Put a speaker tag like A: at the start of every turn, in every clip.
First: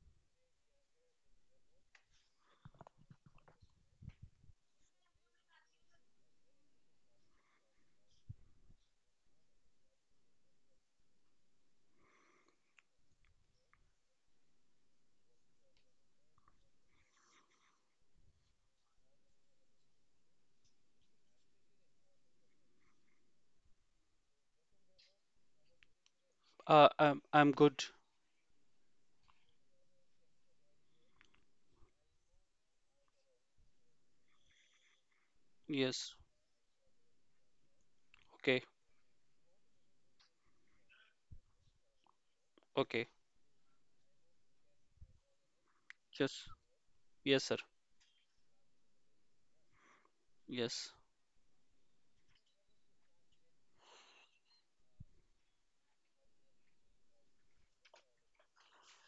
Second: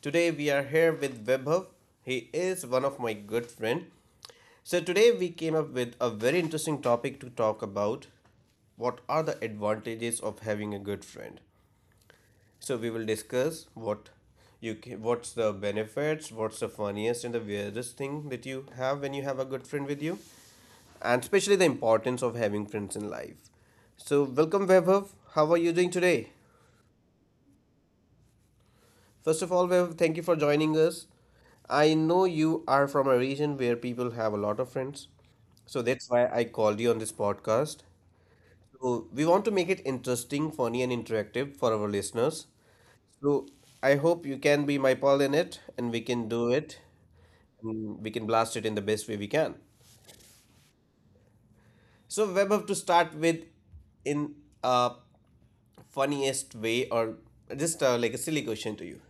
A: Today we are here with Webhub. He is one of my good friend. So today we came up with a very interesting topic to talk about. What are the advantages of having a good friend? So we will discuss what you can, what's the benefits, what's the funniest and the weirdest thing that you have when you have a good friend with you, and especially the importance of having friends in life. So welcome Webhub. How are you doing today?
B: I'm good.
A: First of all, Viv, thank you for joining us. I know you are from a region where people have a lot of friends, so that's
B: Yes.
A: why I called you on this podcast.
B: Okay.
A: So we want to make it interesting, funny, and interactive for our listeners.
B: Okay.
A: So I hope you can be my pal in it, and we can do
B: Yes.
A: it.
B: Yes, sir.
A: And we can blast it in the best way we can.
B: Yes.
A: So Webhub, to start with, in a funniest way, or just like a silly question to you.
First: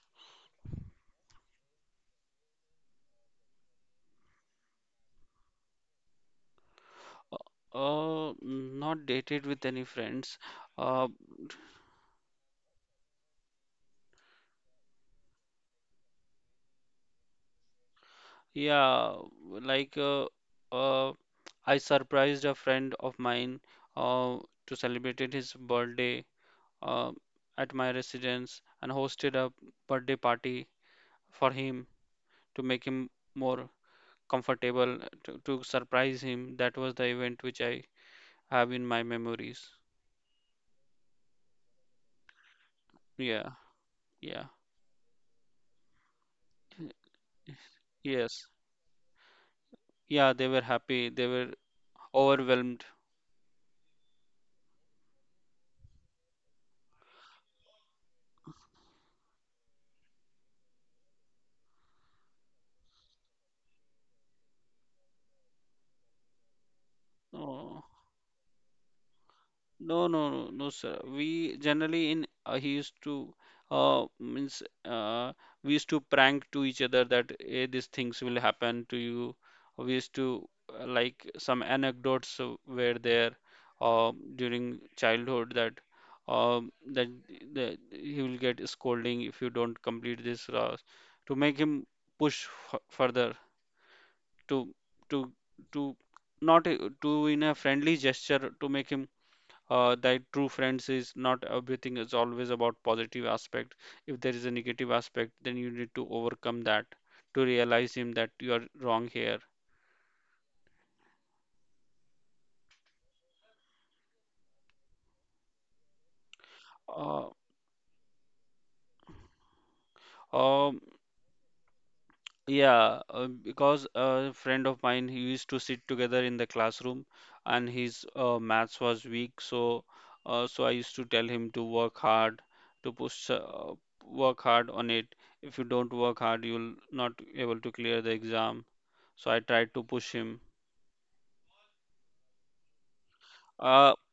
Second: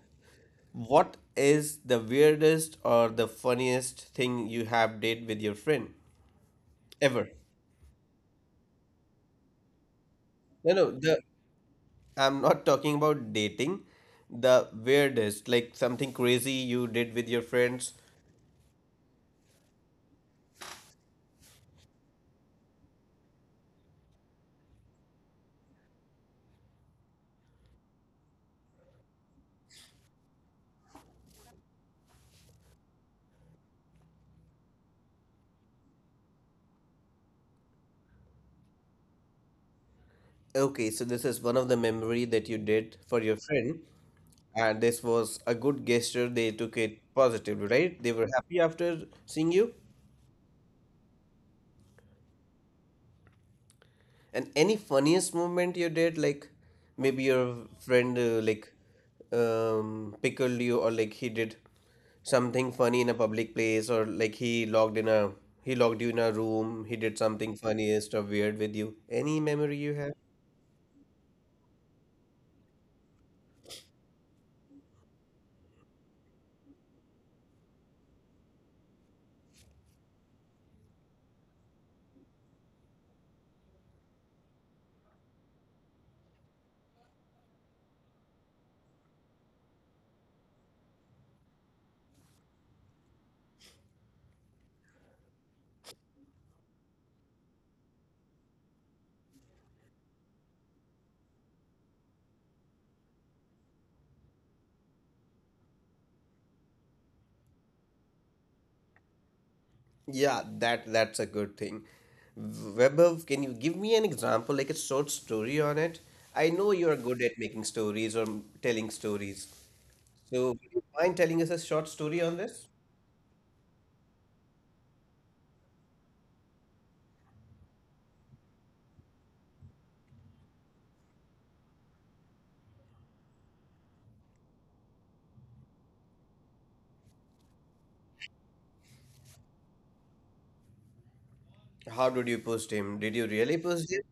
A: What is the weirdest or the funniest thing you have did with your friend ever?
B: Not dated with any friends.
A: No, no,
B: Uh,
A: the I'm not talking about dating. The weirdest, like something crazy you did with your friends.
B: yeah, like uh, uh, I surprised a friend of mine uh to celebrate his birthday uh at my residence and hosted a birthday party for him to make him more comfortable to surprise him. That was the event which I have in my memories.
A: Okay, so this is one of the memory that you did for your
B: Yeah.
A: friend,
B: Yeah.
A: and this was a good gesture. They took it positively, right? They were
B: Yes.
A: happy after seeing you.
B: Yeah, they were happy. They were overwhelmed.
A: And any funniest moment you did, like maybe your friend like pickled you, or like he did something funny in a public place, or like he locked you in a room. He did something
B: Oh,
A: funniest or weird with you. Any memory you
B: no,
A: have?
B: no, no, no, sir. We generally in He used to means we used to prank to each other that these things will happen to you. We used to like some anecdotes were there during childhood that that he will get scolding if you don't complete this task to make him push f further to to to not to in a friendly gesture to make him that true friends is not everything is always about positive aspect. If there is a negative aspect, then you need to overcome that to realize him that you are wrong here.
A: Yeah, that's a good thing. Webber, can you give me an example, like a short story on it? I know you are good
B: uh,
A: at making stories or telling stories. So, would
B: um,
A: you mind telling us a short story on this?
B: Yeah, because a friend of mine, he used to sit together in the classroom, and his maths was weak. So, so I used to tell him to work hard, to push, work hard on it. If you don't work hard, you'll not able to clear the exam. So I tried to push him.
A: How did you post him? Did you really post
B: Uh,
A: him?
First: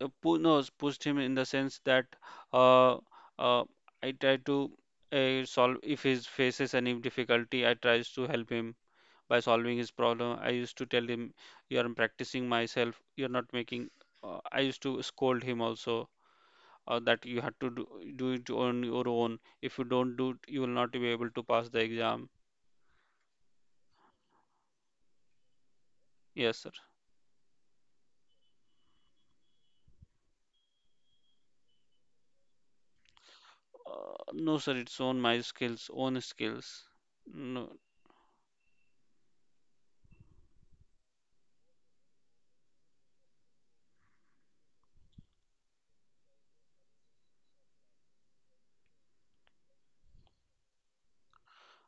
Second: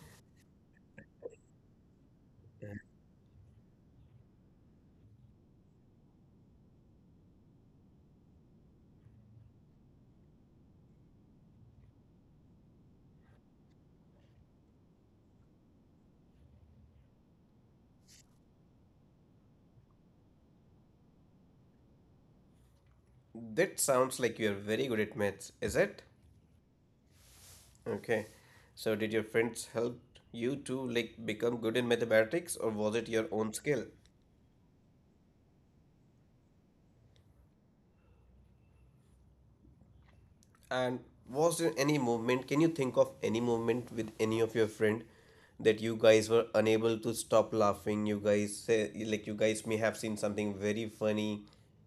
B: pu no, Pushed him in the sense that uh, uh, I tried to solve if he faces any difficulty, I tries to help him by solving his problem. I used to tell him, "You're practicing myself. You're not making." I used to scold him also that you had to do, do it on your own. If you don't do it, you will not be able to pass the exam.
A: That sounds like you're very good at maths, is it?
B: Yes, sir.
A: Okay. So did your friends help you to like become good in mathematics or was it your own skill?
B: No, sir. It's on my skills, own skills. No.
A: And was there any movement? Can you think of any movement with any of your friend that you guys were unable to stop laughing? You guys say like you guys may have seen something very funny.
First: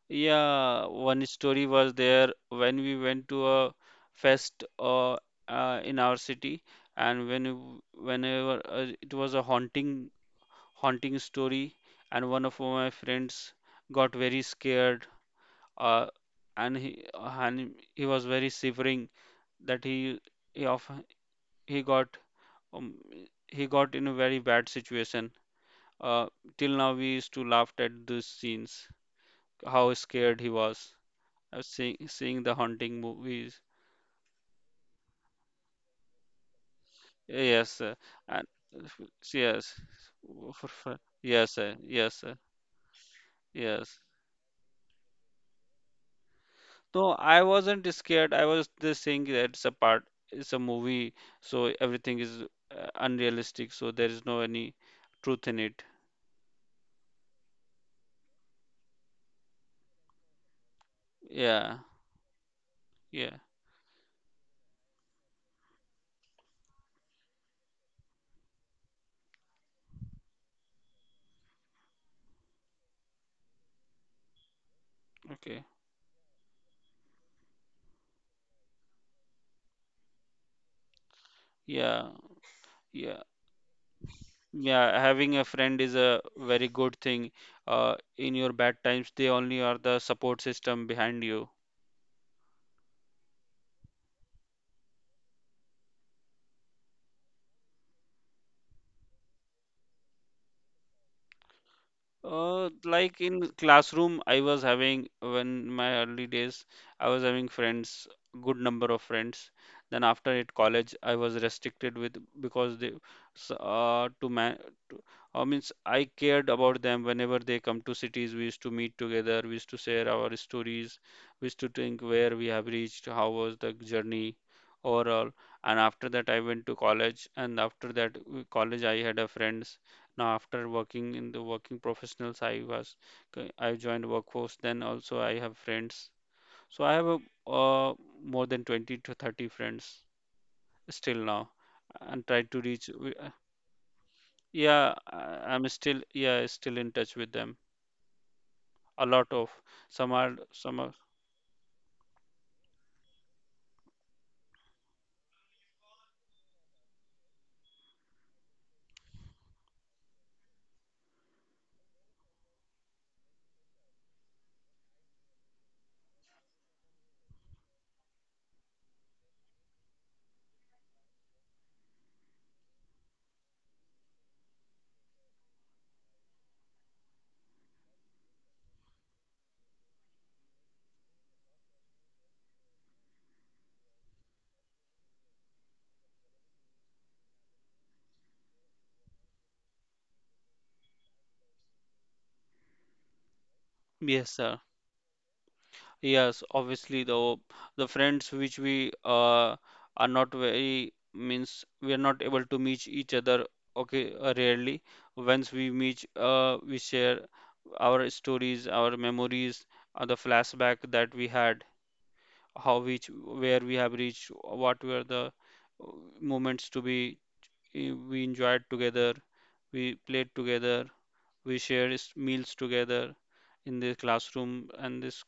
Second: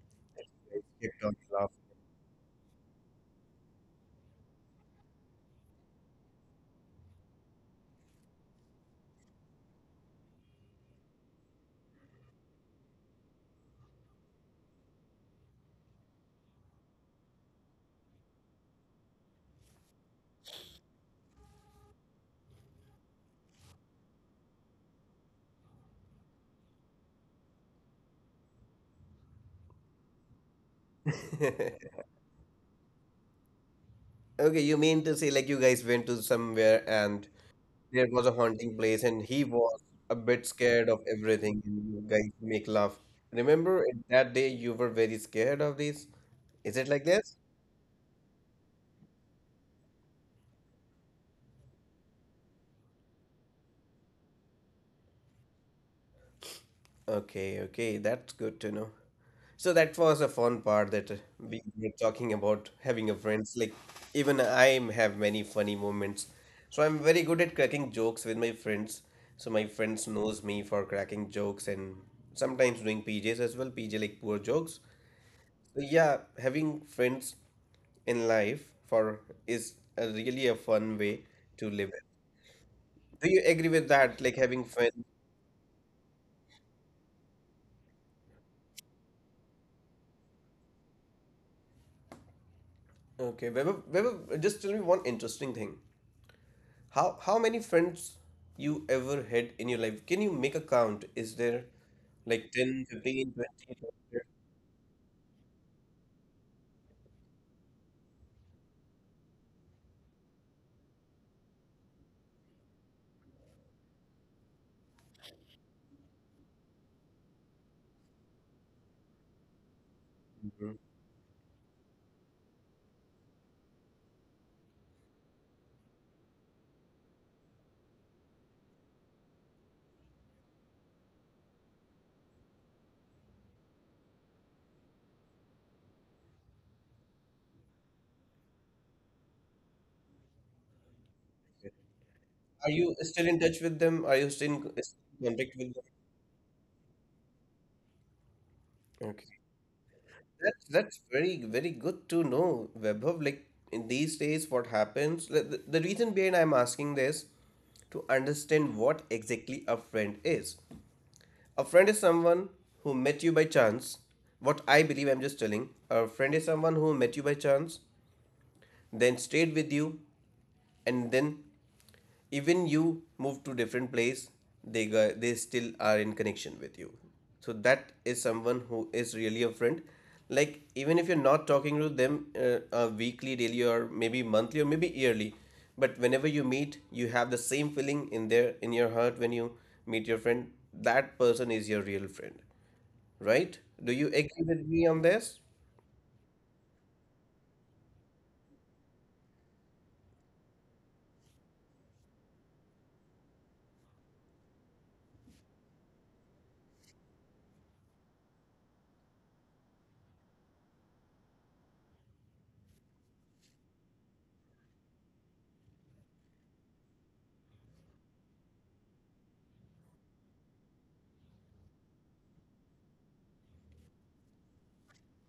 B: Yeah, one story was there when we went to a fest in our city, and when w- whenever it was a haunting story, and one of my friends got very scared, uh, and he was very shivering that he of he got um, he got in a very bad situation. Uh, Till now we used to laugh at these scenes, how scared he was seeing the haunting movies.
A: Okay, you mean to say like you guys went to somewhere and
B: Yes, uh,
A: there was a
B: and
A: haunting place and he
B: yes,
A: was a bit scared of
B: yes,
A: everything and you
B: yes,
A: guys make laugh. Remember
B: yes.
A: that day you were very scared of this? Is it like
B: No,
A: this?
B: I wasn't scared. I was just saying that it's a movie, so everything is unrealistic, so there is no any truth in it.
A: Okay, okay, that's good to know. So that was a fun part that we
B: Yeah,
A: were talking about having a
B: yeah,
A: friends. Like, even I have many funny moments. So I'm very good at cracking jokes with my friends. So my friends knows me for cracking jokes and sometimes doing PJs as well, PJ like poor jokes.
B: okay.
A: So yeah, having friends in life for is a really a fun way to live it.
B: Yeah, yeah,
A: Do you agree with that? Like having
B: yeah.
A: friends.
B: Having a friend is a very good thing. In your bad times, they only are the support system behind you.
A: Okay, Webber, just tell me one interesting thing. How many friends you ever had in your life? Can you make a count? Is there like 10,
B: Like
A: 15,
B: in
A: 20?
B: classroom, I was having when my early days, I was having friends, good number of friends. Then after it college, I was restricted with because they, s- to man, to, means I cared about them. Whenever they come to cities, we used to meet together. We used to share our
A: Mhm.
B: stories. We used to think where we have reached, how was the journey overall. And after that, I went to college. And after that, college, I had a friend. Now, after working in the working professionals, I joined workforce. Then also I have friends. So I have a, uh, more than 20 to 30 friends still now, and try to
A: Are
B: reach.
A: you still in touch with them? Are you still in
B: Yeah,
A: still in contact
B: I'm
A: with them?
B: still, yeah, still in touch with them. A lot
A: Okay.
B: of, some are
A: That's
B: some are
A: that's very good to know, Vaibhav. Like in these days, what happens? The reason behind I'm asking this to understand what exactly a friend is. A friend is someone who met you by chance. What I believe I'm just telling. A friend is someone who met you by chance, then stayed with you, and then, even you move to different place, they they still are in connection with you, so that is someone who is really a friend, like even if you're not talking to them weekly, daily, or maybe monthly, or maybe yearly, but whenever you meet, you have the same feeling in there in your heart when you meet your friend, that person is your real friend, right? Do you
B: yes,
A: agree
B: sir.
A: with me on this?
B: Yes, obviously the friends which we are not very, means we are not able to meet each other, okay, rarely. Once we meet, we share our stories, our memories, the flashback that we had, how we where we have reached, what were the uh, moments to be, we enjoyed together, we played together, we shared meals together in the classroom, and this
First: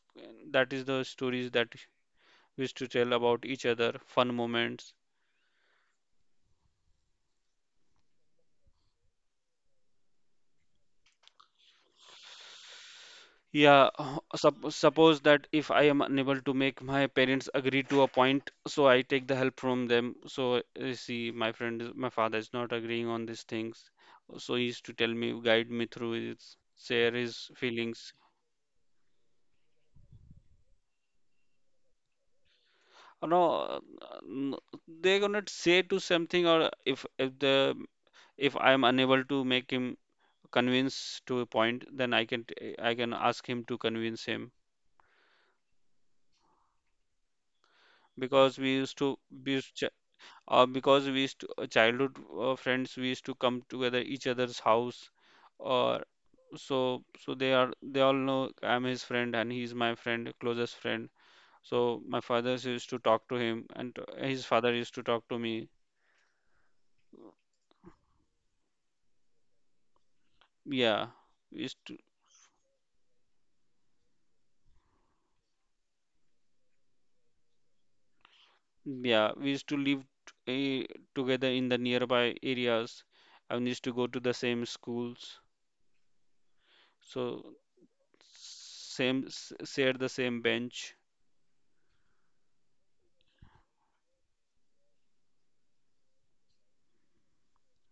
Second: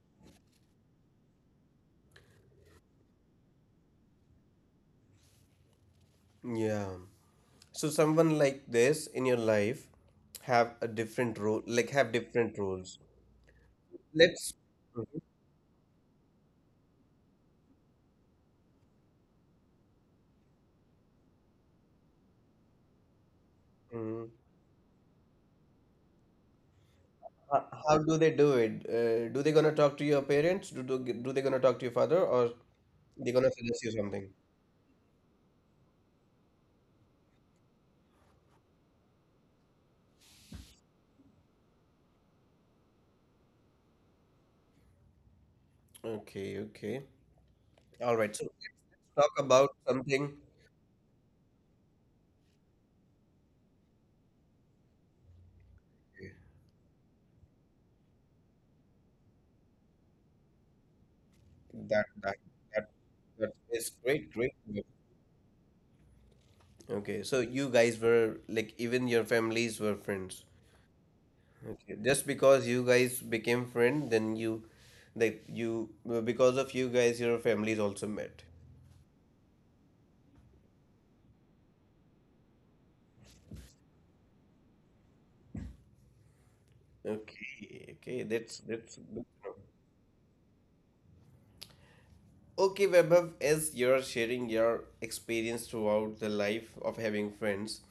B: that is the stories that we used to tell about each other, fun moments.
A: Yeah. So someone like this in your life have a different role, like have different roles.
B: Yeah,
A: Let's.
B: suppose that if I am unable to make my parents agree to a point, so I take the help from them. So see, my father is not agreeing on these things,
A: Mhm.
B: so he used to tell me, guide me through it, share his
A: How
B: feelings.
A: do they do it? Do they gonna talk to your parents? Do they gonna talk to your father, or they
B: No,
A: gonna
B: uh,
A: suggest you something?
B: n- they're gonna say to something, or if I am unable to make him convince to a point, then I can I can ask him to convince him
A: Okay, okay. All right. So
B: because
A: let's talk
B: we
A: about
B: used ch-
A: something.
B: we used to childhood friends we used to come together each other's house or so they are, they all know I'm his friend and he's my friend, closest friend. So
A: that
B: my
A: that
B: father
A: that,
B: used to talk to
A: that
B: him
A: is
B: and
A: great.
B: his
A: Great.
B: father
A: Great.
B: used to talk to me.
A: Okay, so you guys were like even your families were friends.
B: yeah we used
A: Okay.
B: to
A: Just because you guys became friend, then you, like you, because of you guys, your families also met.
B: yeah, we used to live together in the nearby areas and used to go to the same schools, so
A: Okay, okay, that's.
B: share the same bench.
A: Okay, Vaibhav, as you're sharing your experience throughout the life of having friends,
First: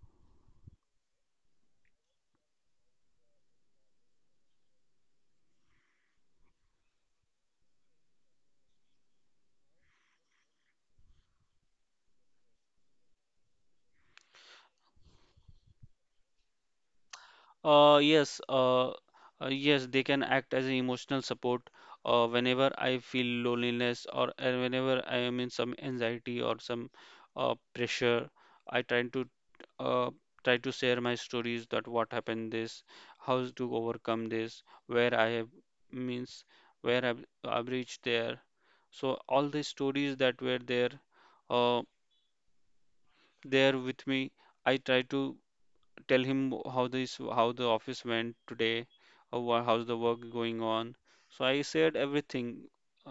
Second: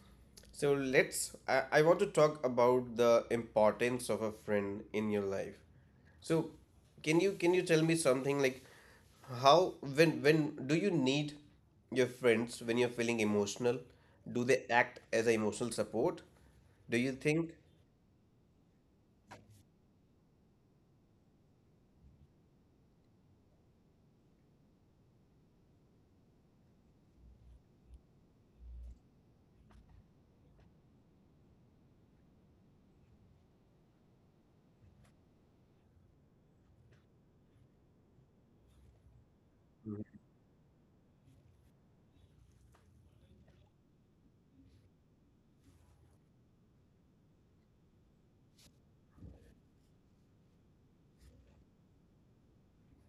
A: so let's. I want to talk about the importance of a friend in your life. So, can you tell me something like how when do you need your friends when you're feeling emotional? Do they act as a emotional support? Do you think?
B: Uh, yes, uh, uh, yes, they can act as an emotional support whenever I feel loneliness or whenever I am in some anxiety or some pressure. I try to uh, try to share my stories that what happened this, how to overcome this, where I have, means where I've reached there. So all the stories that were there, uh, there with me, I try to tell him how this how the office went today or how's the work going on. So I shared everything,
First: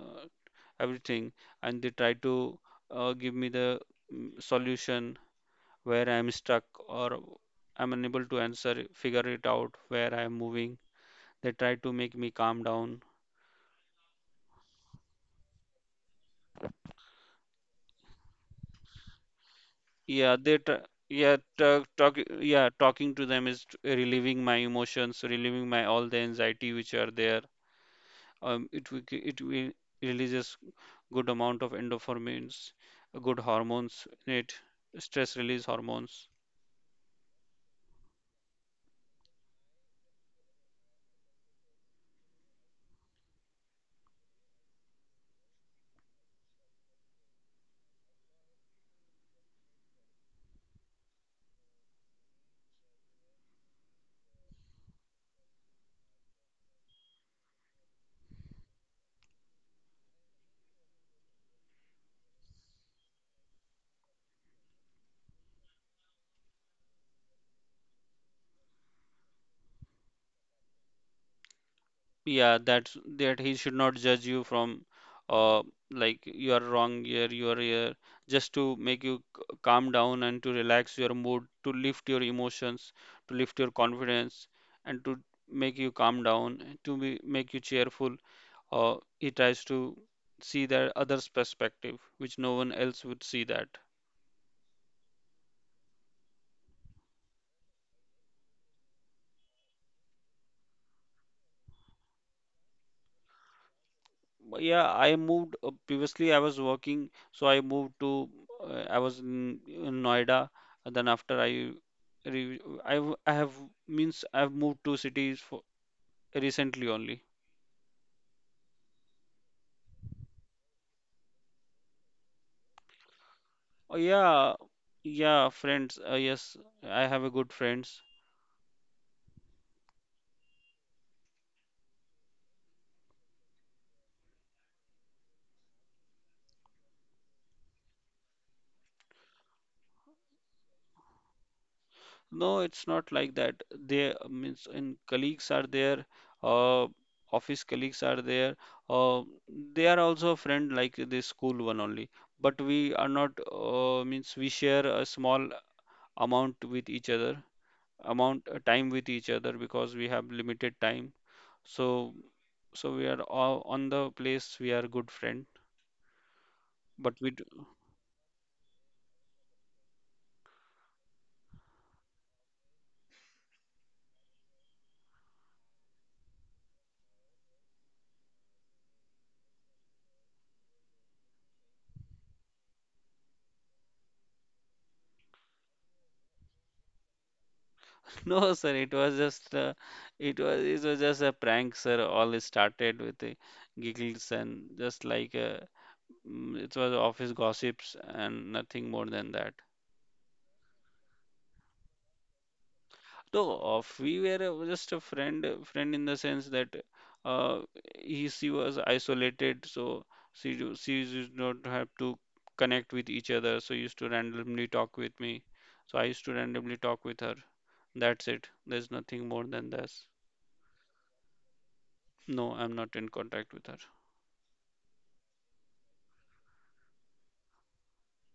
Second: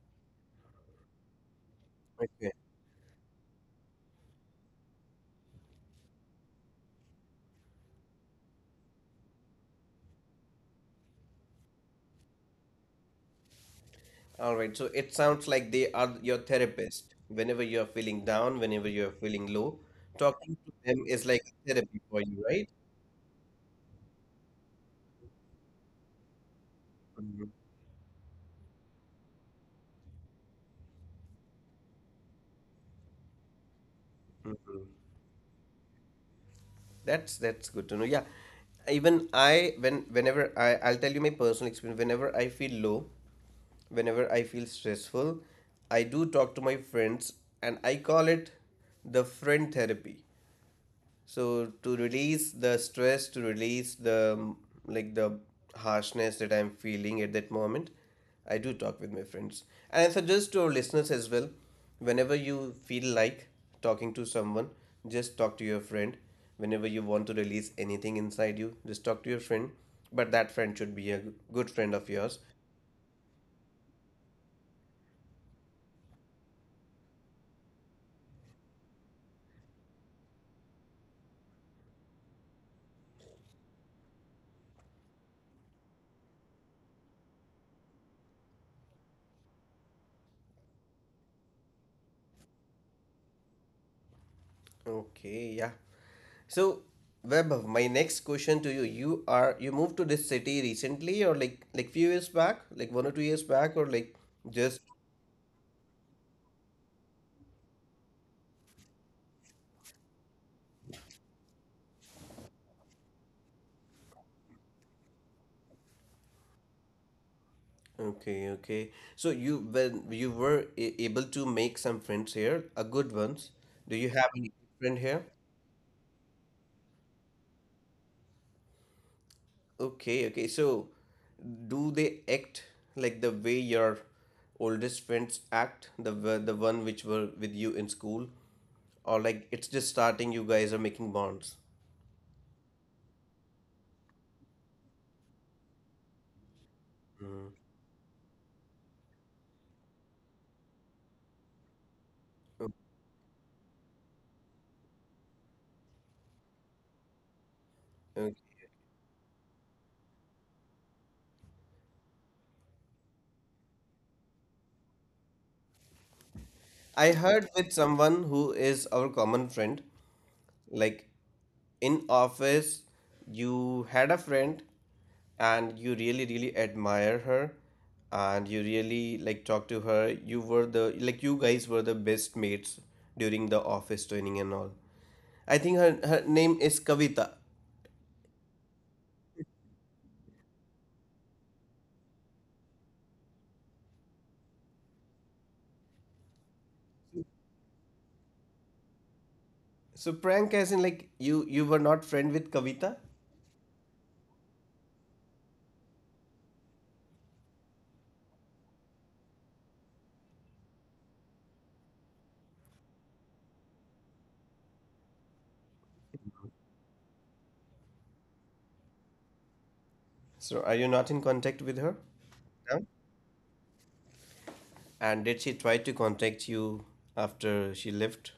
B: uh, everything. And they tried to give me the, solution where I'm stuck or I'm unable to answer, figure it out where I'm moving. They tried to make me calm down.
A: All right. So it sounds like they are your therapist. Whenever you're feeling down, whenever you're feeling low,
B: Yeah
A: talking
B: they
A: to
B: tr
A: them is
B: Yeah,
A: like therapy
B: talk,
A: for you, right?
B: yeah, talking to them is relieving my emotions, relieving my all the anxiety which are there.
A: Mhm.
B: It will it will releases good amount of endorphins, good hormones in it, stress release hormones.
A: That's good to know. Yeah. Even I when whenever I I'll tell you my personal experience. Whenever I feel low, whenever I feel stressful, I do talk to my friends and I call it the friend therapy. So to release the stress, to release the like the harshness that I'm feeling at that moment, I do talk with my friends. And I suggest to our listeners as well, whenever you feel like talking to someone, just talk to your friend. Whenever you want to release anything inside you, just talk to your friend. But that friend should be a good friend of yours.
B: Yeah, that's that he should not judge you from uh like you are wrong here, you are here, just to make you calm down and to relax your mood, to lift your emotions, to lift your confidence, and to make you calm down to be, make you cheerful. He tries to see the other's perspective which no one else would see that.
A: Okay, yeah. So, Vaibhav, my next question to you: You are you moved to this city recently, or like few years back, like 1 or 2 years back, or like
B: But
A: just
B: yeah, I moved, previously I was working, so I moved to, I was in Noida, and then after I I have, means I've moved to cities for recently only.
A: okay, okay. So you, when you were able to make some friends here, a good ones. Do
B: Oh
A: you have any
B: yeah,
A: friend here?
B: yeah, friends. Yes, I have a good friends.
A: Okay, okay. So, do they act like the way your oldest friends act, the one which were with you in school, or like it's just starting? You guys are making bonds.
B: No, it's not like that. They means in colleagues are there, uh, office colleagues are there. Uh, they are also a friend like the school one only. But we are not, means we share a small amount with each other, amount, time with each other because we have limited time. So we are all on the place, we are good friend,
A: I
B: but we.
A: heard with someone who is our common friend, like in office, you had a friend and you really, really admire her and you really like talk to her. You were the like you guys were the best mates during the office training and all. I think her name is Kavita.
B: No, sir, it was just it was just a prank, sir. All it started with the giggles and just like, it was office gossips and nothing more than that.
A: So prank as in like you were not friend with Kavita?
B: No, of we were just a friend, friend in the sense that uh, he she was isolated, so she she did not have to connect with each other. So used to randomly talk with me. So I used to randomly talk with her. That's it. There's nothing more than this.
A: So are you not in contact with her?
B: No, I'm
A: Now?
B: not in contact with her.
A: And did she try to contact you after she left?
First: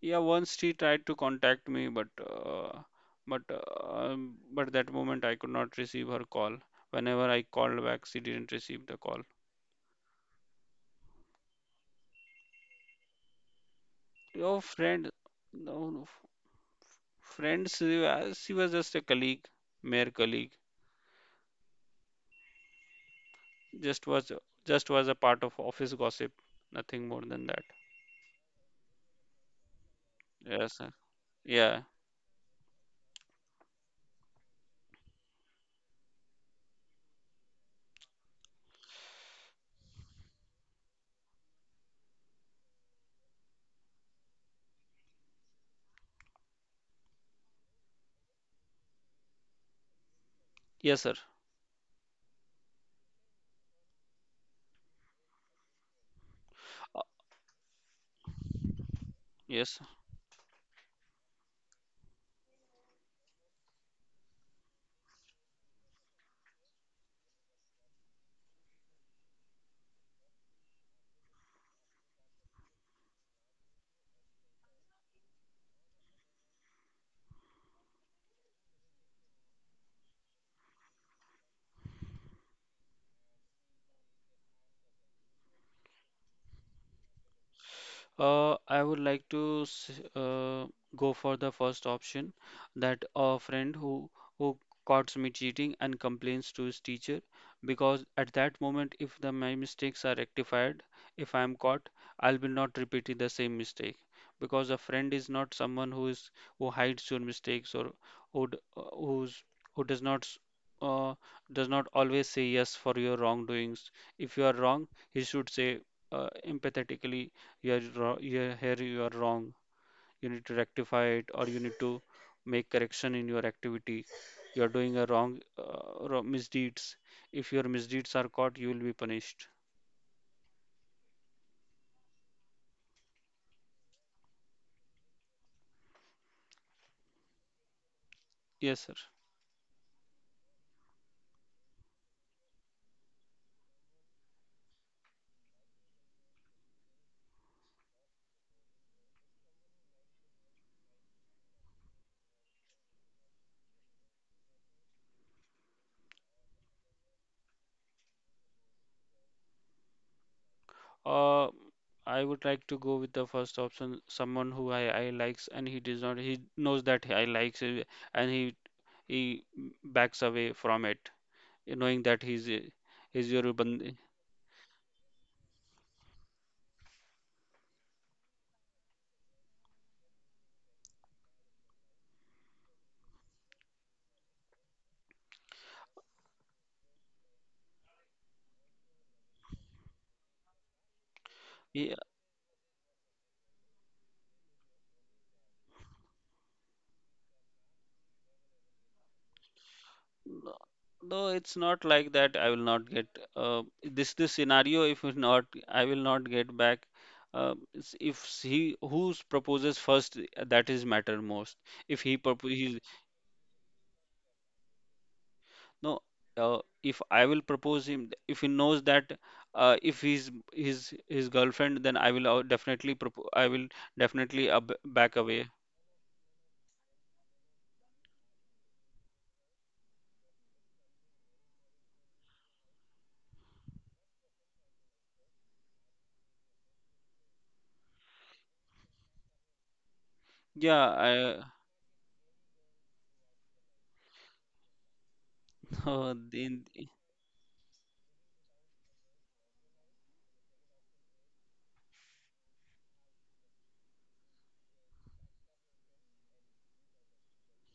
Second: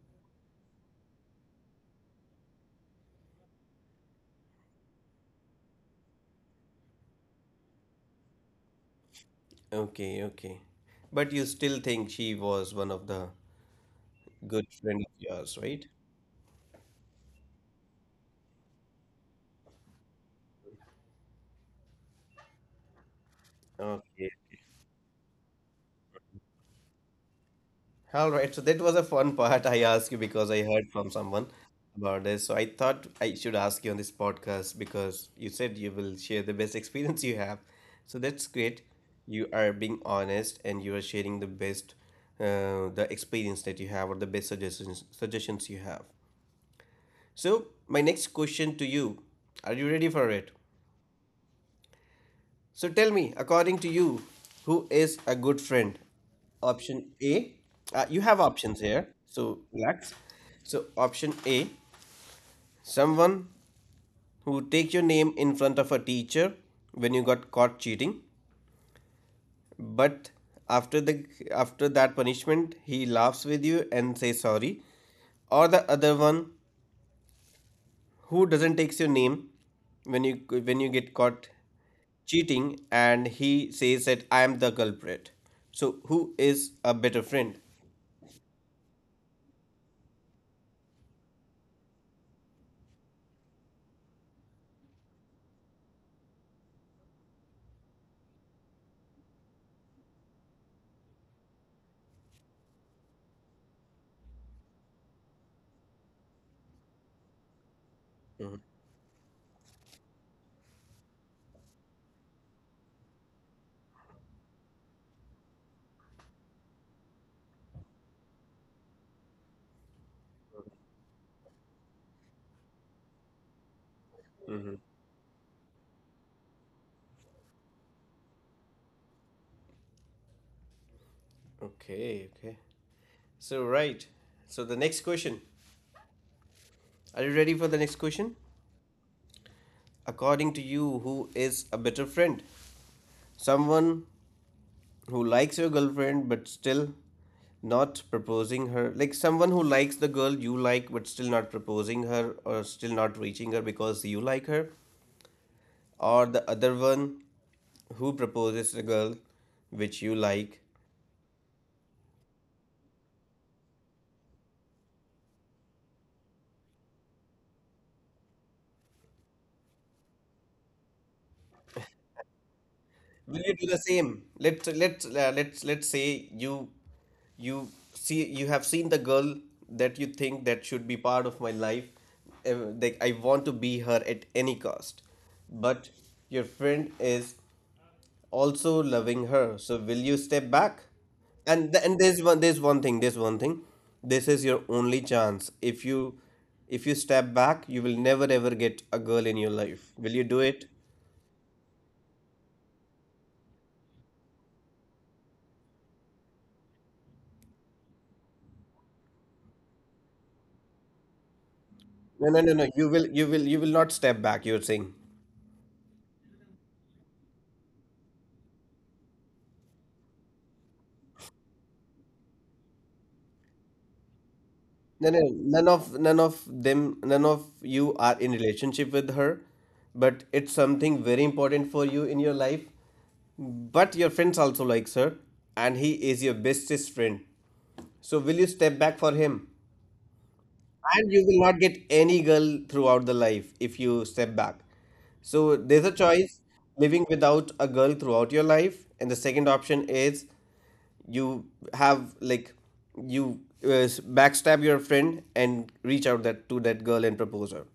B: Yeah, once she tried to contact me, but but that moment I could not receive her call. Whenever I called back, she didn't receive the call.
A: Okay, okay. But you still think she was one of the
B: Your
A: good friend
B: friend,
A: of yours, right?
B: no, friends, she was, just a colleague, mere colleague. Just was
A: Okay.
B: just was a part of office gossip, nothing more than that.
A: All right. So that was a fun part I asked you because I
B: Yes, sir.
A: heard from someone
B: Yeah,
A: about this. So I thought I should ask you on this podcast because you said you will share the best experience you have. So that's great. You are being honest and you are sharing the best the experience that you have or the best suggestions you have. So my next question to you, are you ready for it?
B: yes, sir.
A: So tell me, according to you, who is a good friend?
B: Uh,
A: Option A, you have options here, so
B: yes.
A: relax. So, option A, someone who takes your name in front of a teacher when you got caught cheating, but after the after that punishment, he laughs with you and says sorry. Or the other one, who doesn't takes your name when you when you get caught cheating and he says that I am the culprit, so who is a better friend?
B: I would like to go for the first option, that a friend who who caught me cheating and complains to his teacher, because at that moment if the my mistakes are rectified, if I am caught, I'll be not repeating the same mistake, because a friend is not someone who is who hides your mistakes, or who d- who's who does not uh, does not always say yes for your wrongdoings. If you are wrong, he should say uh, empathetically you here you are wrong. You need to rectify it, or you need to make correction in your activity. You are doing a wrong wrong misdeeds. If your misdeeds are caught, you will be punished.
A: Okay, okay. So right. So the next question, are you ready for the next question?
B: Yes, sir.
A: According to you, who is a better friend? Someone who likes your girlfriend but still not proposing her, like someone who likes the girl you like but still not proposing her, or still not reaching her because you like her, or the other one who proposes a girl which you like.
B: uh, I would like to go with the first option, someone who I likes, and he does not. He knows that I likes it, and he backs away from it, knowing that he's
A: Will
B: your
A: you do the
B: band.
A: same? Let's say you see you have seen the girl that you think that should be part of my life, uh, like I want to be her at any cost, but your friend is also loving her. So will you step back? And there's one thing. This is your only chance. If you step back, you will never ever get a girl in your life. Will you do
B: No,
A: it?
B: no, it's not like that. I will not get this scenario. If it's not, I will not get back. If he who proposes first, that is matter most. If he
A: No.
B: proposes,
A: You will not step back, you're saying.
B: no. If I will propose him, if he knows that if he's his girlfriend, then I will definitely propo I will definitely
A: No,
B: back
A: no,
B: away.
A: none of them, none of you are in relationship with her, but it's something very important for you in your life. But your friends also likes her, and he is your bestest friend. So will you step back for him? And you
B: Yeah,
A: will not get any girl throughout the life if you step back. So
B: I,
A: there's a choice, living without a girl throughout your life, and the second option is you have like you backstab your friend and reach out that to that girl and propose her.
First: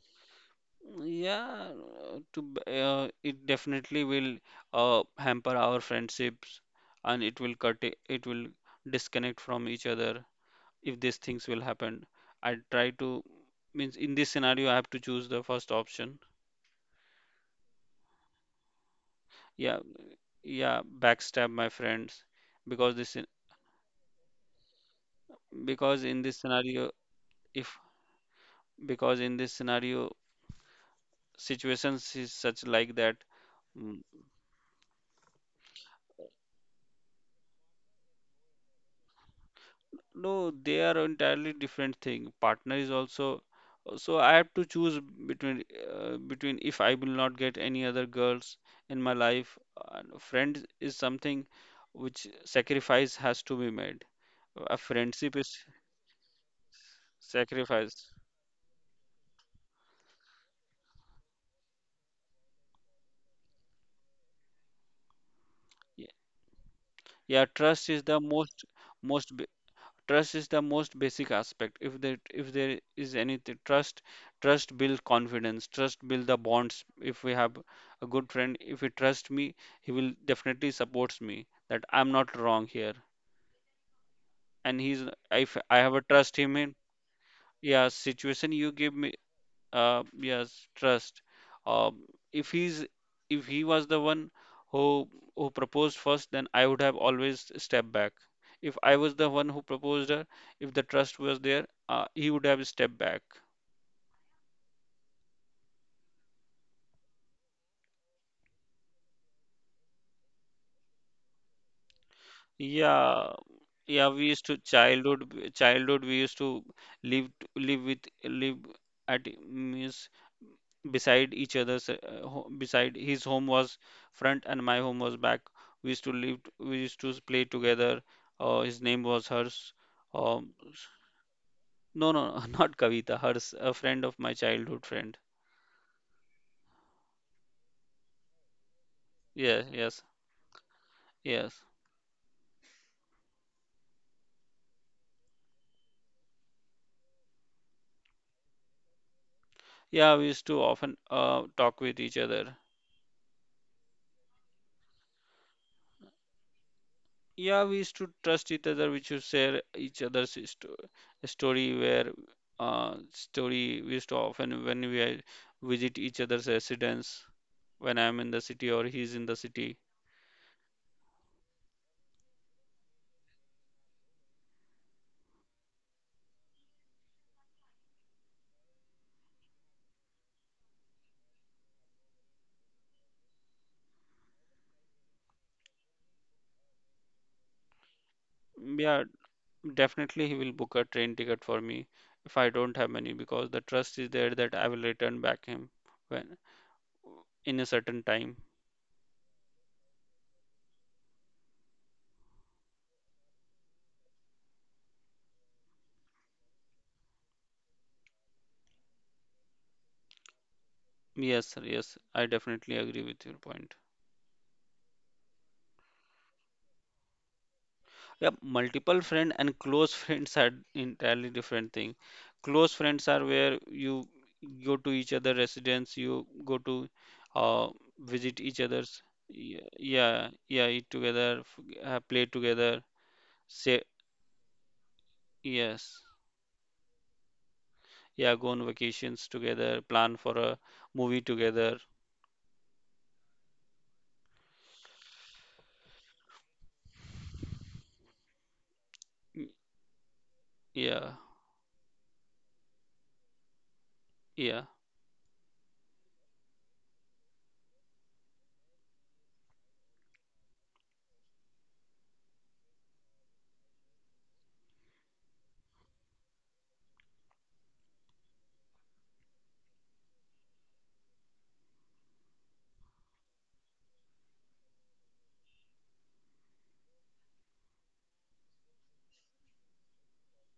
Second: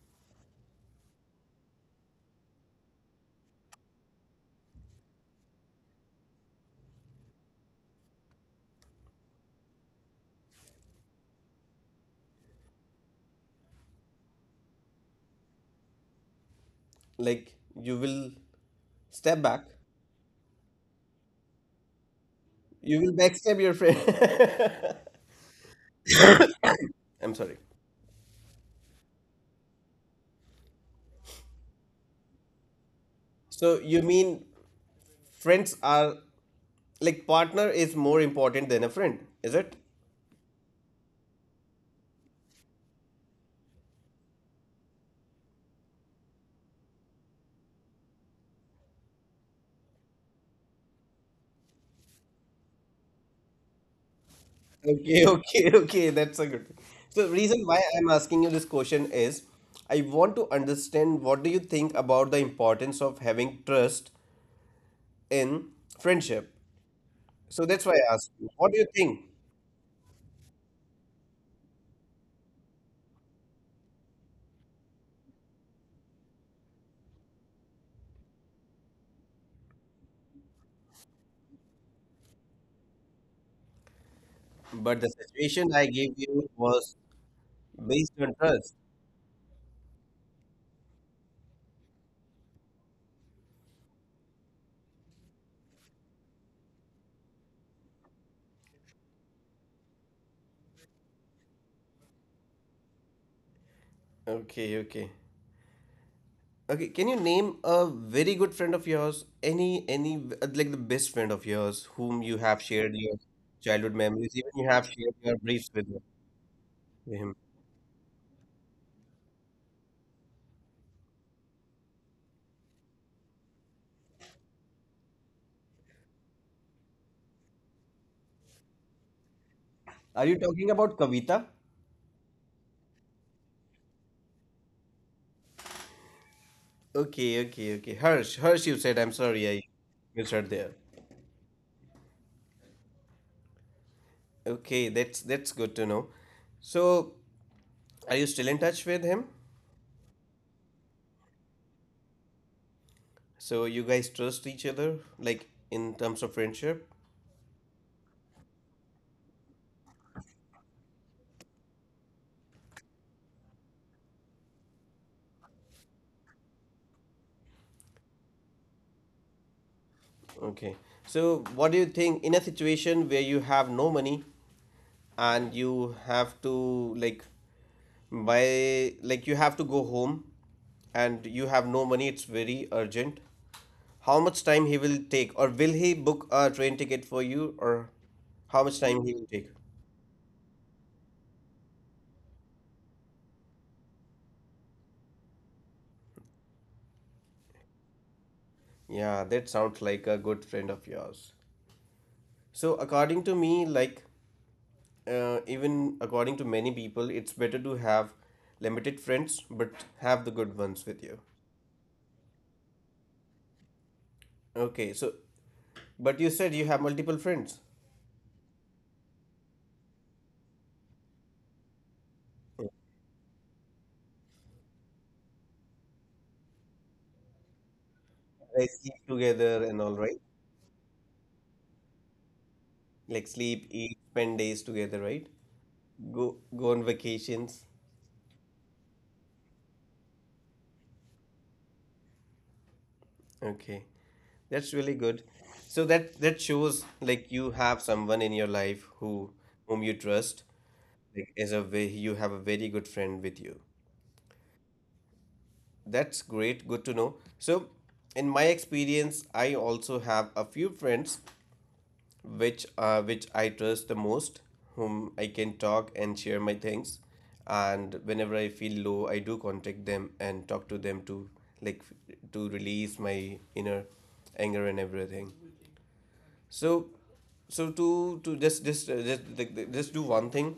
B: Yeah, it definitely will hamper our friendships, and it will disconnect from each other if these things will happen. I try to, means in this scenario I have to choose the first option.
A: Like you will step back,
B: Yeah, yeah, backstab my friends, because
A: you will backstab your friend.
B: because in this scenario,
A: I'm sorry.
B: if because in this scenario situations is such like that.
A: So
B: Mm.
A: you mean friends are, like, partner is more important than a friend, is it?
B: No, they are entirely different thing. Partner is also, so I have to choose between between if I will not get any other girls in my life. And friend is something which sacrifice has to be made. A
A: Okay,
B: friendship is
A: okay, okay. That's a good thing. So, reason why
B: sacrifice.
A: I'm asking you this question is I want to understand what do you think about the importance of having trust in
B: Yeah,
A: friendship.
B: yeah, trust
A: So
B: is
A: that's
B: the
A: why I asked you, what do you
B: most,
A: think?
B: trust is the most basic aspect. If there is anything, trust build confidence, trust build the bonds. If we have a good friend, if he trust me, he will definitely supports me that I'm not wrong here. And he's,
A: But the
B: if I
A: situation
B: have a
A: I gave
B: trust him
A: you
B: in,
A: was
B: yeah,
A: based on
B: situation you
A: trust.
B: give me. Yes, trust. um, if he's, if he was the one who who proposed first, then I would have always stepped back. If I was the one who proposed her, if the trust was there, he would have stepped back.
A: Okay, okay. Okay, can you name a very good friend of yours? Any, like the best friend of yours whom you have shared your
B: Yeah,
A: childhood
B: yeah. We
A: memories,
B: used
A: even
B: to
A: you have shared your briefs with
B: childhood, we used to live,
A: him.
B: live with, live at, means, beside each other's. Beside his home was front and my home was back. We used to live. We used to play together. His name was Hers.
A: Are you
B: Um,
A: talking about Kavita?
B: no, no, not Kavita. Hers, a friend of my childhood friend.
A: Okay, okay, okay. Harsh, Harsh, you said. I'm sorry,
B: Yeah,
A: I
B: yes,
A: misheard there.
B: yes.
A: Okay, that's good to know. So, are you still in touch with him?
B: Yeah, we used to often talk with each other.
A: So you guys trust each other, like in terms of friendship?
B: Yeah, we used to trust each other. We should share story where, story we used to often visit each other's residence, when I'm in the city or he's in the city.
A: Okay. So, what do you think in a situation where you have no money and you have to like buy, like you have to go home and you have no money? It's very urgent. How much time he will take, or will he book a train ticket for you, or how much
B: Yeah,
A: time he will take?
B: definitely he will book a train ticket for me if I don't have money, because the trust is there that I will return back him when, in a certain time.
A: Yeah, that sounds like a good friend of yours. So according to me, like, even according to many people, it's better to have limited friends but have the good ones with you.
B: Yes, sir, yes, I definitely agree with your point.
A: Okay, so but you said you have multiple friends.
B: Yep, multiple friend and close friends are entirely different thing. Close friends are where you go to each other residence, you go to uh, visit each
A: They sleep
B: other's.
A: together and all, right?
B: Yeah, yeah, eat together, play together,
A: Like sleep,
B: say
A: eat, spend days together, right?
B: yes,
A: Go, go on vacations.
B: yeah, go on vacations together, plan for a movie together.
A: Okay. That's really good. So that that shows like you have someone in your life who
B: Y-
A: whom you trust,
B: yeah,
A: like as a way you have a very good friend with you.
B: yeah.
A: That's great, good to know. So in my experience, I also have a few friends which I trust the most, whom I can talk and share my things. And whenever I feel low, I do contact them and talk to them to, like, to release my inner anger and everything. So, so to just do one thing.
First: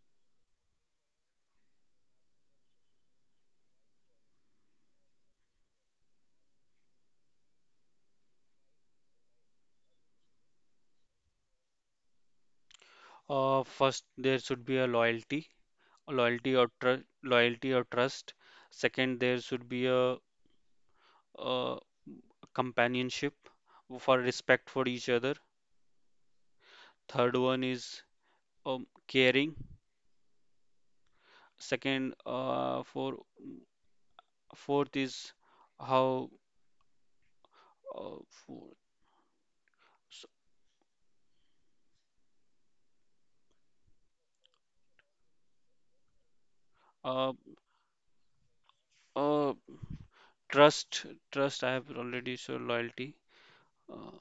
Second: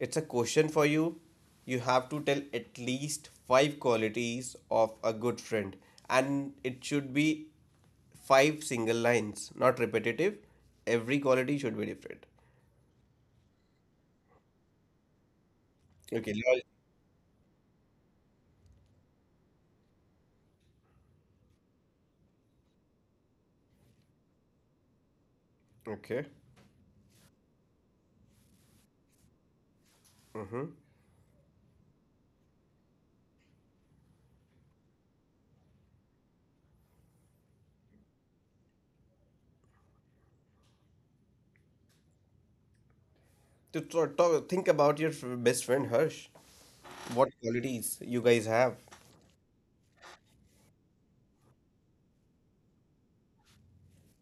A: It's a question for you. You have to tell at least five qualities of a good friend, and it should be five single lines, not repetitive. Every quality should be different.
B: First, there should be a loyalty,
A: Okay.
B: loyalty
A: Lal-
B: or tr loyalty or trust. Second, there should be a uh, companionship, for respect for each other.
A: okay.
B: Third one is caring.
A: Mm-hmm.
B: Second, for Fourth is how, uh, for, s-
A: To talk, think about your best friend Harsh. What
B: uh,
A: qualities you guys have?
B: uh, trust. Trust I have already, so loyalty. Uh,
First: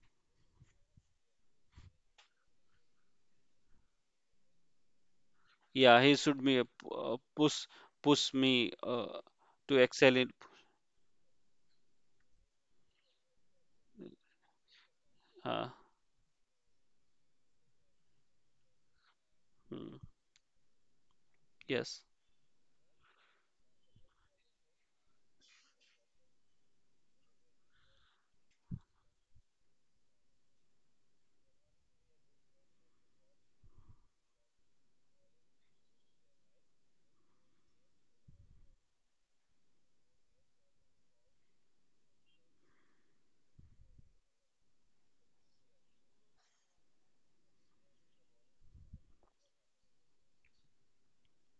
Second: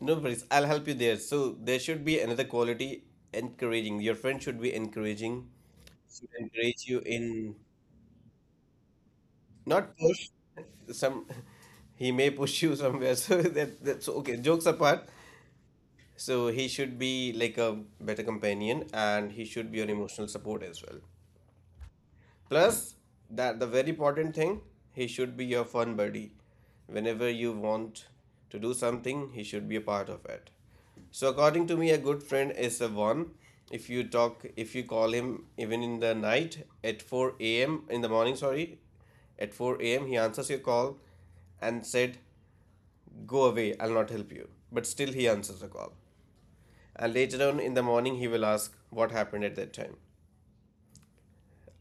A: No worries, I'll help you there. So there should be another quality, encouraging. Your friend should be encouraging,
B: yeah, he
A: should
B: should be a
A: encourage you in,
B: push, push me to
A: not
B: excel
A: push.
B: in.
A: Some, he may push you somewhere. So that that's okay. Jokes apart.
B: Uh,
A: So he should be like a better companion, and he should be your
B: mm,
A: emotional support as well.
B: yes.
A: Plus, that the very important thing, he should be your fun buddy. Whenever you want to do something, he should be a part of it. So according to me, a good friend is a one. If you talk, if you call him even in the night at 4 a.m. in the morning, sorry, at 4 a.m. he answers your call and said, "Go away, I'll not help you." But still, he answers the call. And later on in the morning, he will ask, "What happened at that time?"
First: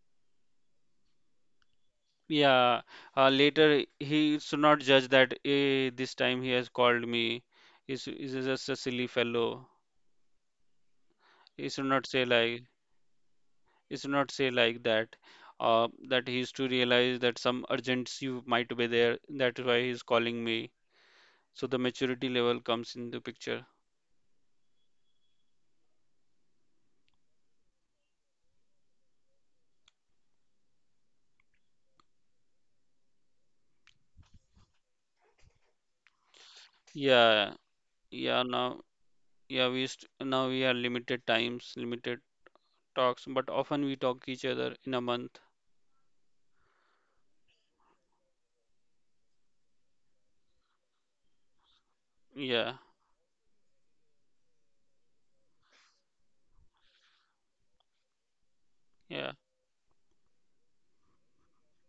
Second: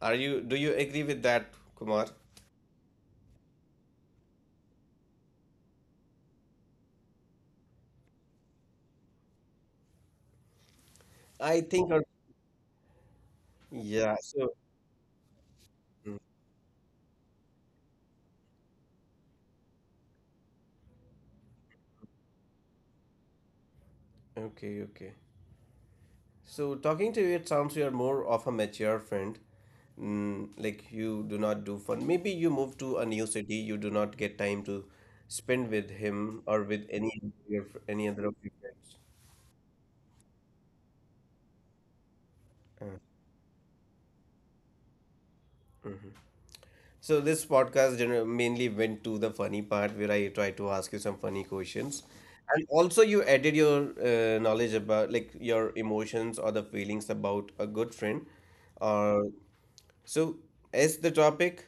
A: Are you? Do you agree with that, Kumar?
B: Yeah, later he should not judge that, eh, this time he has called me. He's just a silly fellow.
A: I
B: He should
A: think
B: not
A: our,
B: say like, he should
A: yeah,
B: not say
A: so,
B: like that. That
A: mm,
B: he is to realize that some urgency might be there. That is why he's calling me. So the maturity level comes in the picture.
A: okay, okay. So talking to you, it sounds you are more of a mature friend. Mm, like you do not do fun. Maybe you move to a new city, you do not get time to spend with him or with any of
B: Yeah,
A: your any
B: yeah.
A: other of your
B: Now,
A: friends.
B: yeah, we st now we are limited times, limited talks, but often we talk each other in a month.
A: So this podcast mainly went to the funny part where I try to ask you some funny questions.
B: Yeah,
A: And also you added your knowledge about like your emotions or the feelings about a good friend
B: yeah.
A: or. So, as the topic,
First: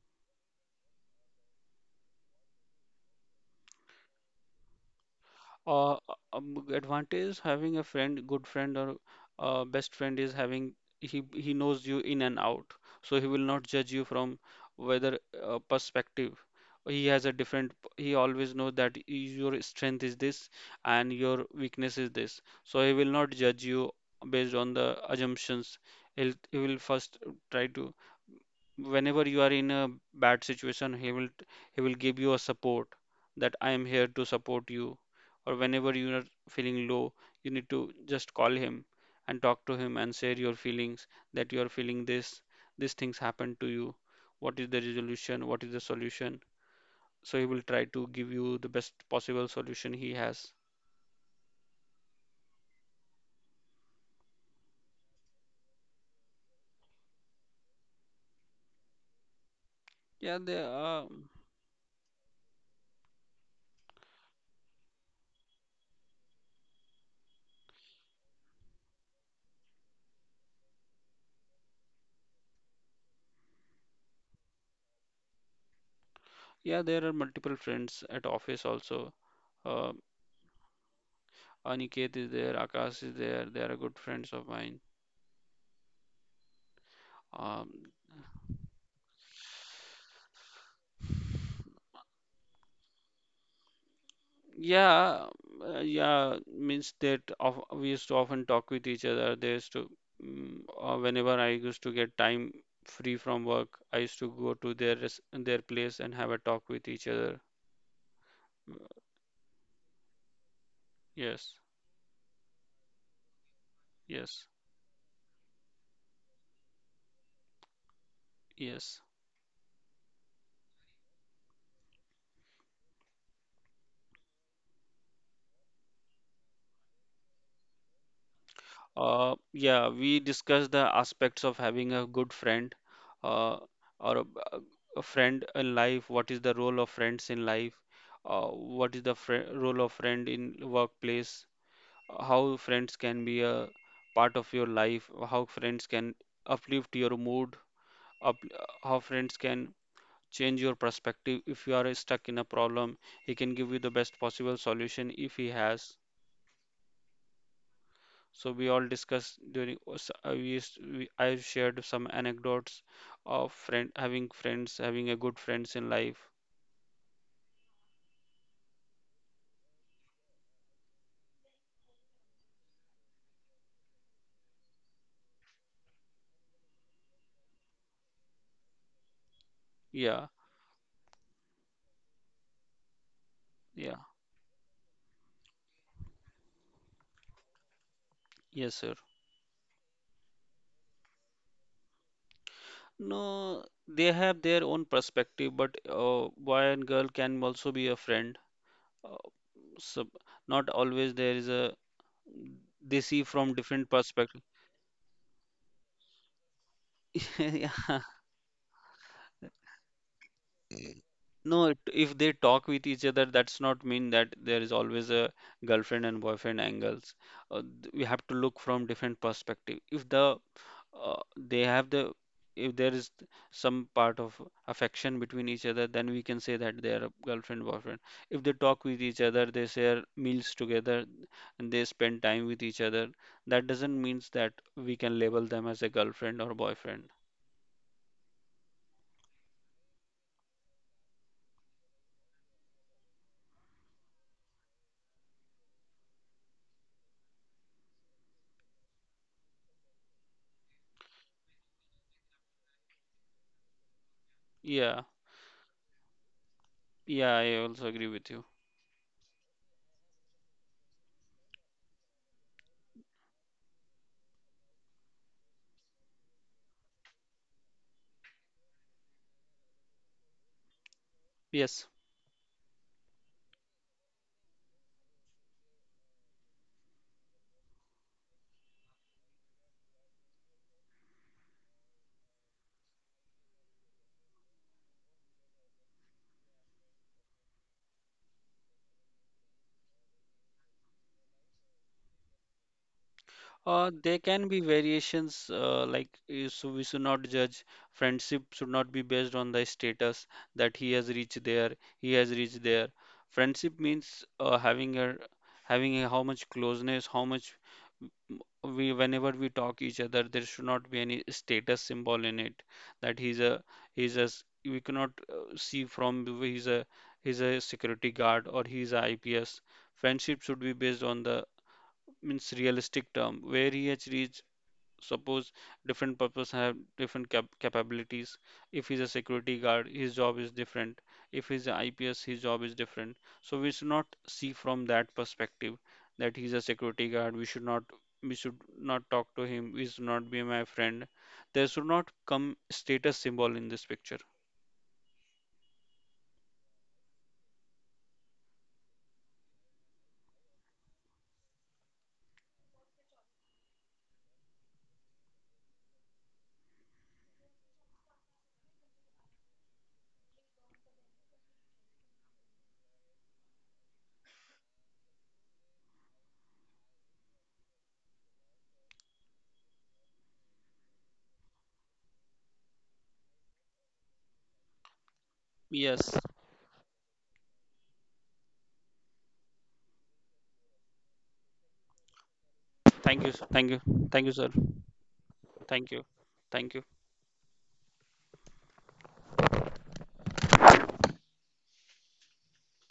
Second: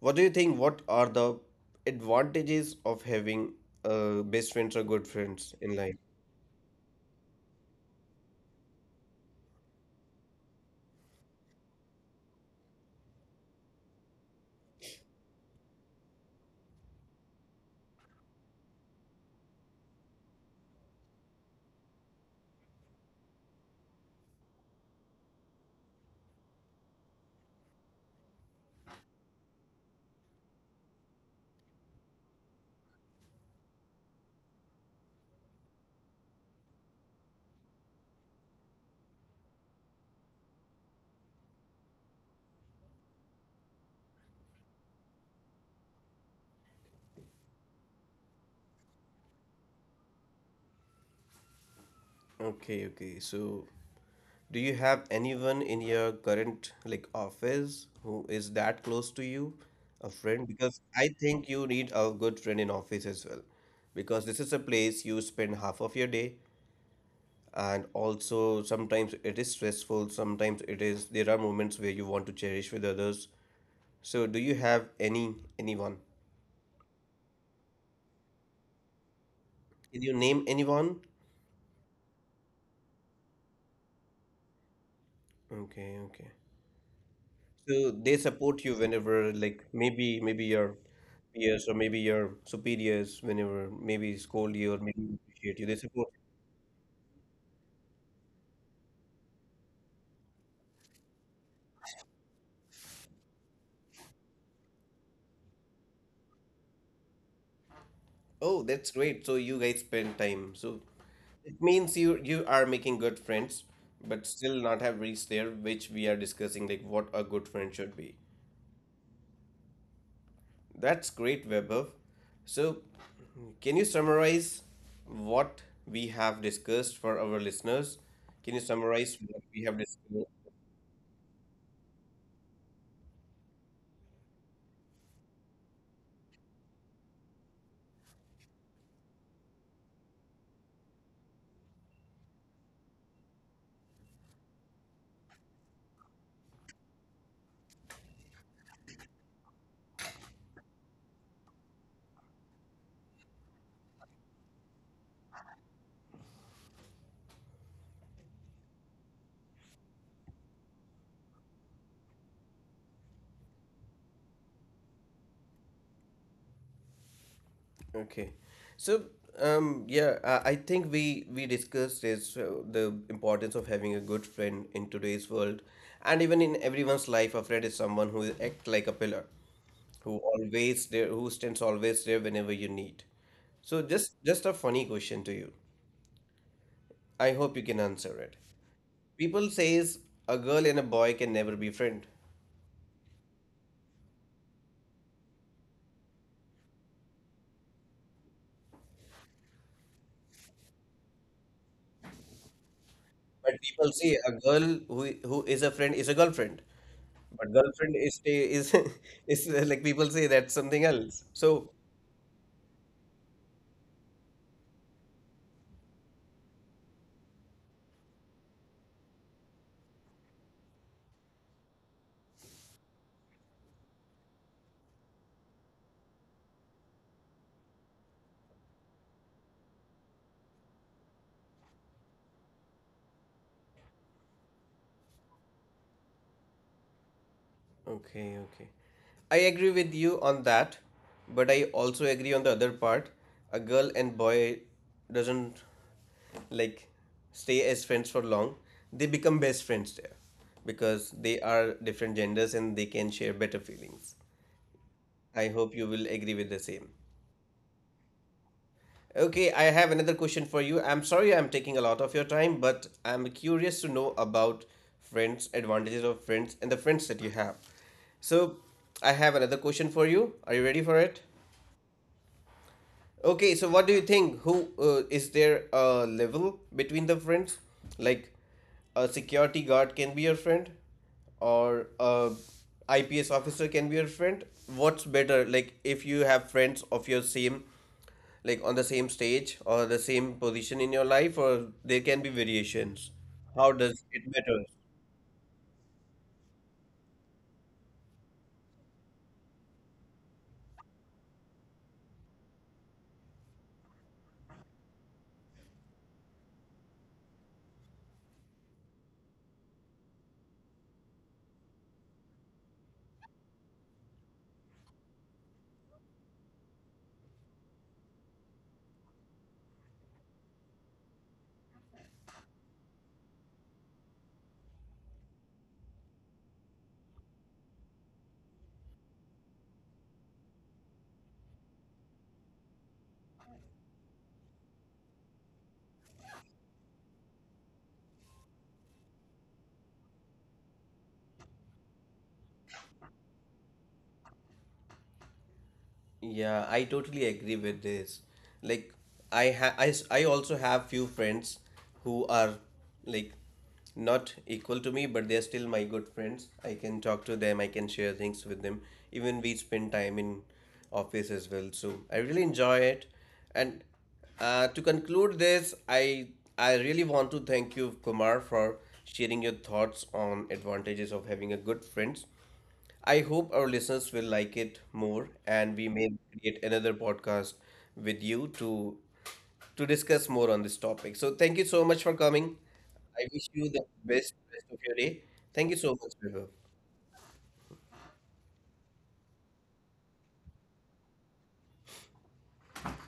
A: what do you think? What are the advantages of having best friends or good friends in
B: uh,
A: life?
B: Advantage having a friend, good friend or best friend is having, he knows you in and out, so he will not judge you from whether perspective. He has a different. He always knows that your strength is this and your weakness is this, so he will not judge you based on the assumptions. He will first try to, whenever you are in a bad situation, he will give you a support that I am here to support you. Or whenever you are feeling low, you need to just call him and talk to him and share your feelings, that you are feeling this, these things happen to you. What is the resolution? What is the solution? So he will try to give you the best possible solution he has.
A: Okay, okay. So, do you have anyone in your current like office who is that close to you, a
B: Yeah,
A: friend?
B: there
A: Because I
B: are,
A: think you need a good friend in office as well, because this is a place you spend half of your day, and also sometimes it is stressful. Sometimes it is, there are moments where you want to cherish with others. So do you have any anyone?
B: yeah, there are multiple friends at office also. Uh,
A: Can you name anyone?
B: Aniket is there, Akash is there. They are good friends of mine.
A: Okay, okay.
B: Um,
A: So they support you whenever like maybe maybe your peers or maybe your superiors whenever maybe scold you or maybe
B: Yeah,
A: appreciate you. They support you.
B: yeah, means that of, we used to often talk with each other. There used to, whenever I used to get time free from work, I used to go to their place and have a talk with each other.
A: Oh,
B: Mm,
A: that's great. So you guys spend time. So
B: yes,
A: it means you are making good friends, but
B: yes,
A: still not have reached there, which we are discussing like what a good friend should be.
B: yes.
A: That's great, Vaibhav. So, can you summarize what we have discussed for our listeners? Can you summarize what we have
B: Yeah, we
A: discussed?
B: discussed the aspects of having a good friend, uh, or a, a friend in life. What is the role of friends in life? What is the fri Role of friend in workplace? How friends can be a part of your life, how friends can uplift your mood, up, how friends can change your perspective. If you are stuck in a problem, he can give you the best possible solution if he has. So we all discussed during we, I shared some anecdotes of friend having friends, having a good friends in life.
A: Okay. So, yeah, I think we discussed is the importance of having a good friend in today's world, and even in everyone's life, a friend is someone who act like a pillar, who
B: Yeah,
A: always there, who stands always there whenever you need. So,
B: yeah.
A: just a funny question to you. I hope you can answer it.
B: Yes, sir.
A: People says a girl and a boy can never be friend.
B: No, they have their own perspective, but boy and girl can also be a friend. Uh, So not always there is a, they see from
A: But
B: different
A: people say a
B: perspective.
A: girl who is a friend is a girlfriend. But girlfriend
B: Yeah,
A: is is like people say, that's something else.
B: no,
A: So
B: if they talk with each other, that's not mean that there is always a girlfriend and boyfriend angles. We have to look from different perspective. If the They have the, if there is some part of affection between each other, then we can say that they are a girlfriend boyfriend. If they talk with each other, they share meals together, and they spend time with each other. That doesn't means that we can label them as a girlfriend or boyfriend.
A: okay, okay. I agree with you on that, but I also agree on the other part. A girl and boy doesn't, like, stay as friends for long. They become best friends there because they are different genders and they can share better feelings.
B: Yeah,
A: I hope you will agree with the same.
B: yeah, I also agree with you.
A: Okay, I have another question for you. I'm sorry I'm taking a lot of your time, but I'm curious to know about friends, advantages of friends, and the friends that you have. So, I have another question for you. Are you ready for it?
B: Yes.
A: Okay, so what do you think? Who is there a level between the friends? Like a security guard can be your friend, or a IPS officer can be your friend. What's better? Like if you have friends of your same, like on the same stage or the same position in your life, or there can be variations? How does
B: There
A: it
B: can
A: matter?
B: be variations, so we should not judge. Friendship should not be based on the status that he has reached there, he has reached there. Friendship means having a, having a how much closeness, how much, m- we whenever we talk each other, there should not be any status symbol in it. That he's a we cannot, see from the way he's a, he's a security guard or he's a IPS. Friendship should be based on the means realistic term where he has reached. Suppose different purpose have capabilities. If he's a security guard, his job is different. If he's a IPS, his job is different. So we should not see from that perspective that he's a security guard, we should not, we should not talk to him, we should not be my friend. There should not come status symbol in this picture.
A: Yeah, I totally agree with this. Like, I ha I, s- I also have few friends who are like not equal to me, but they're still my good friends. I can talk to them, I can share things with them. Even we spend time in office as well. So I really enjoy it. And to conclude this, I really want to thank you, Kumar, for sharing your thoughts on advantages of having a good friends. I hope our listeners will like it more, and we may
B: Yes.
A: create another podcast with you to discuss more on this topic. So thank you so much for coming. I wish you
B: Thank you.
A: the
B: Thank you,
A: best
B: sir.
A: rest of your day. Thank you
B: Thank
A: so
B: you.
A: much, Vibhav.
B: Thank you.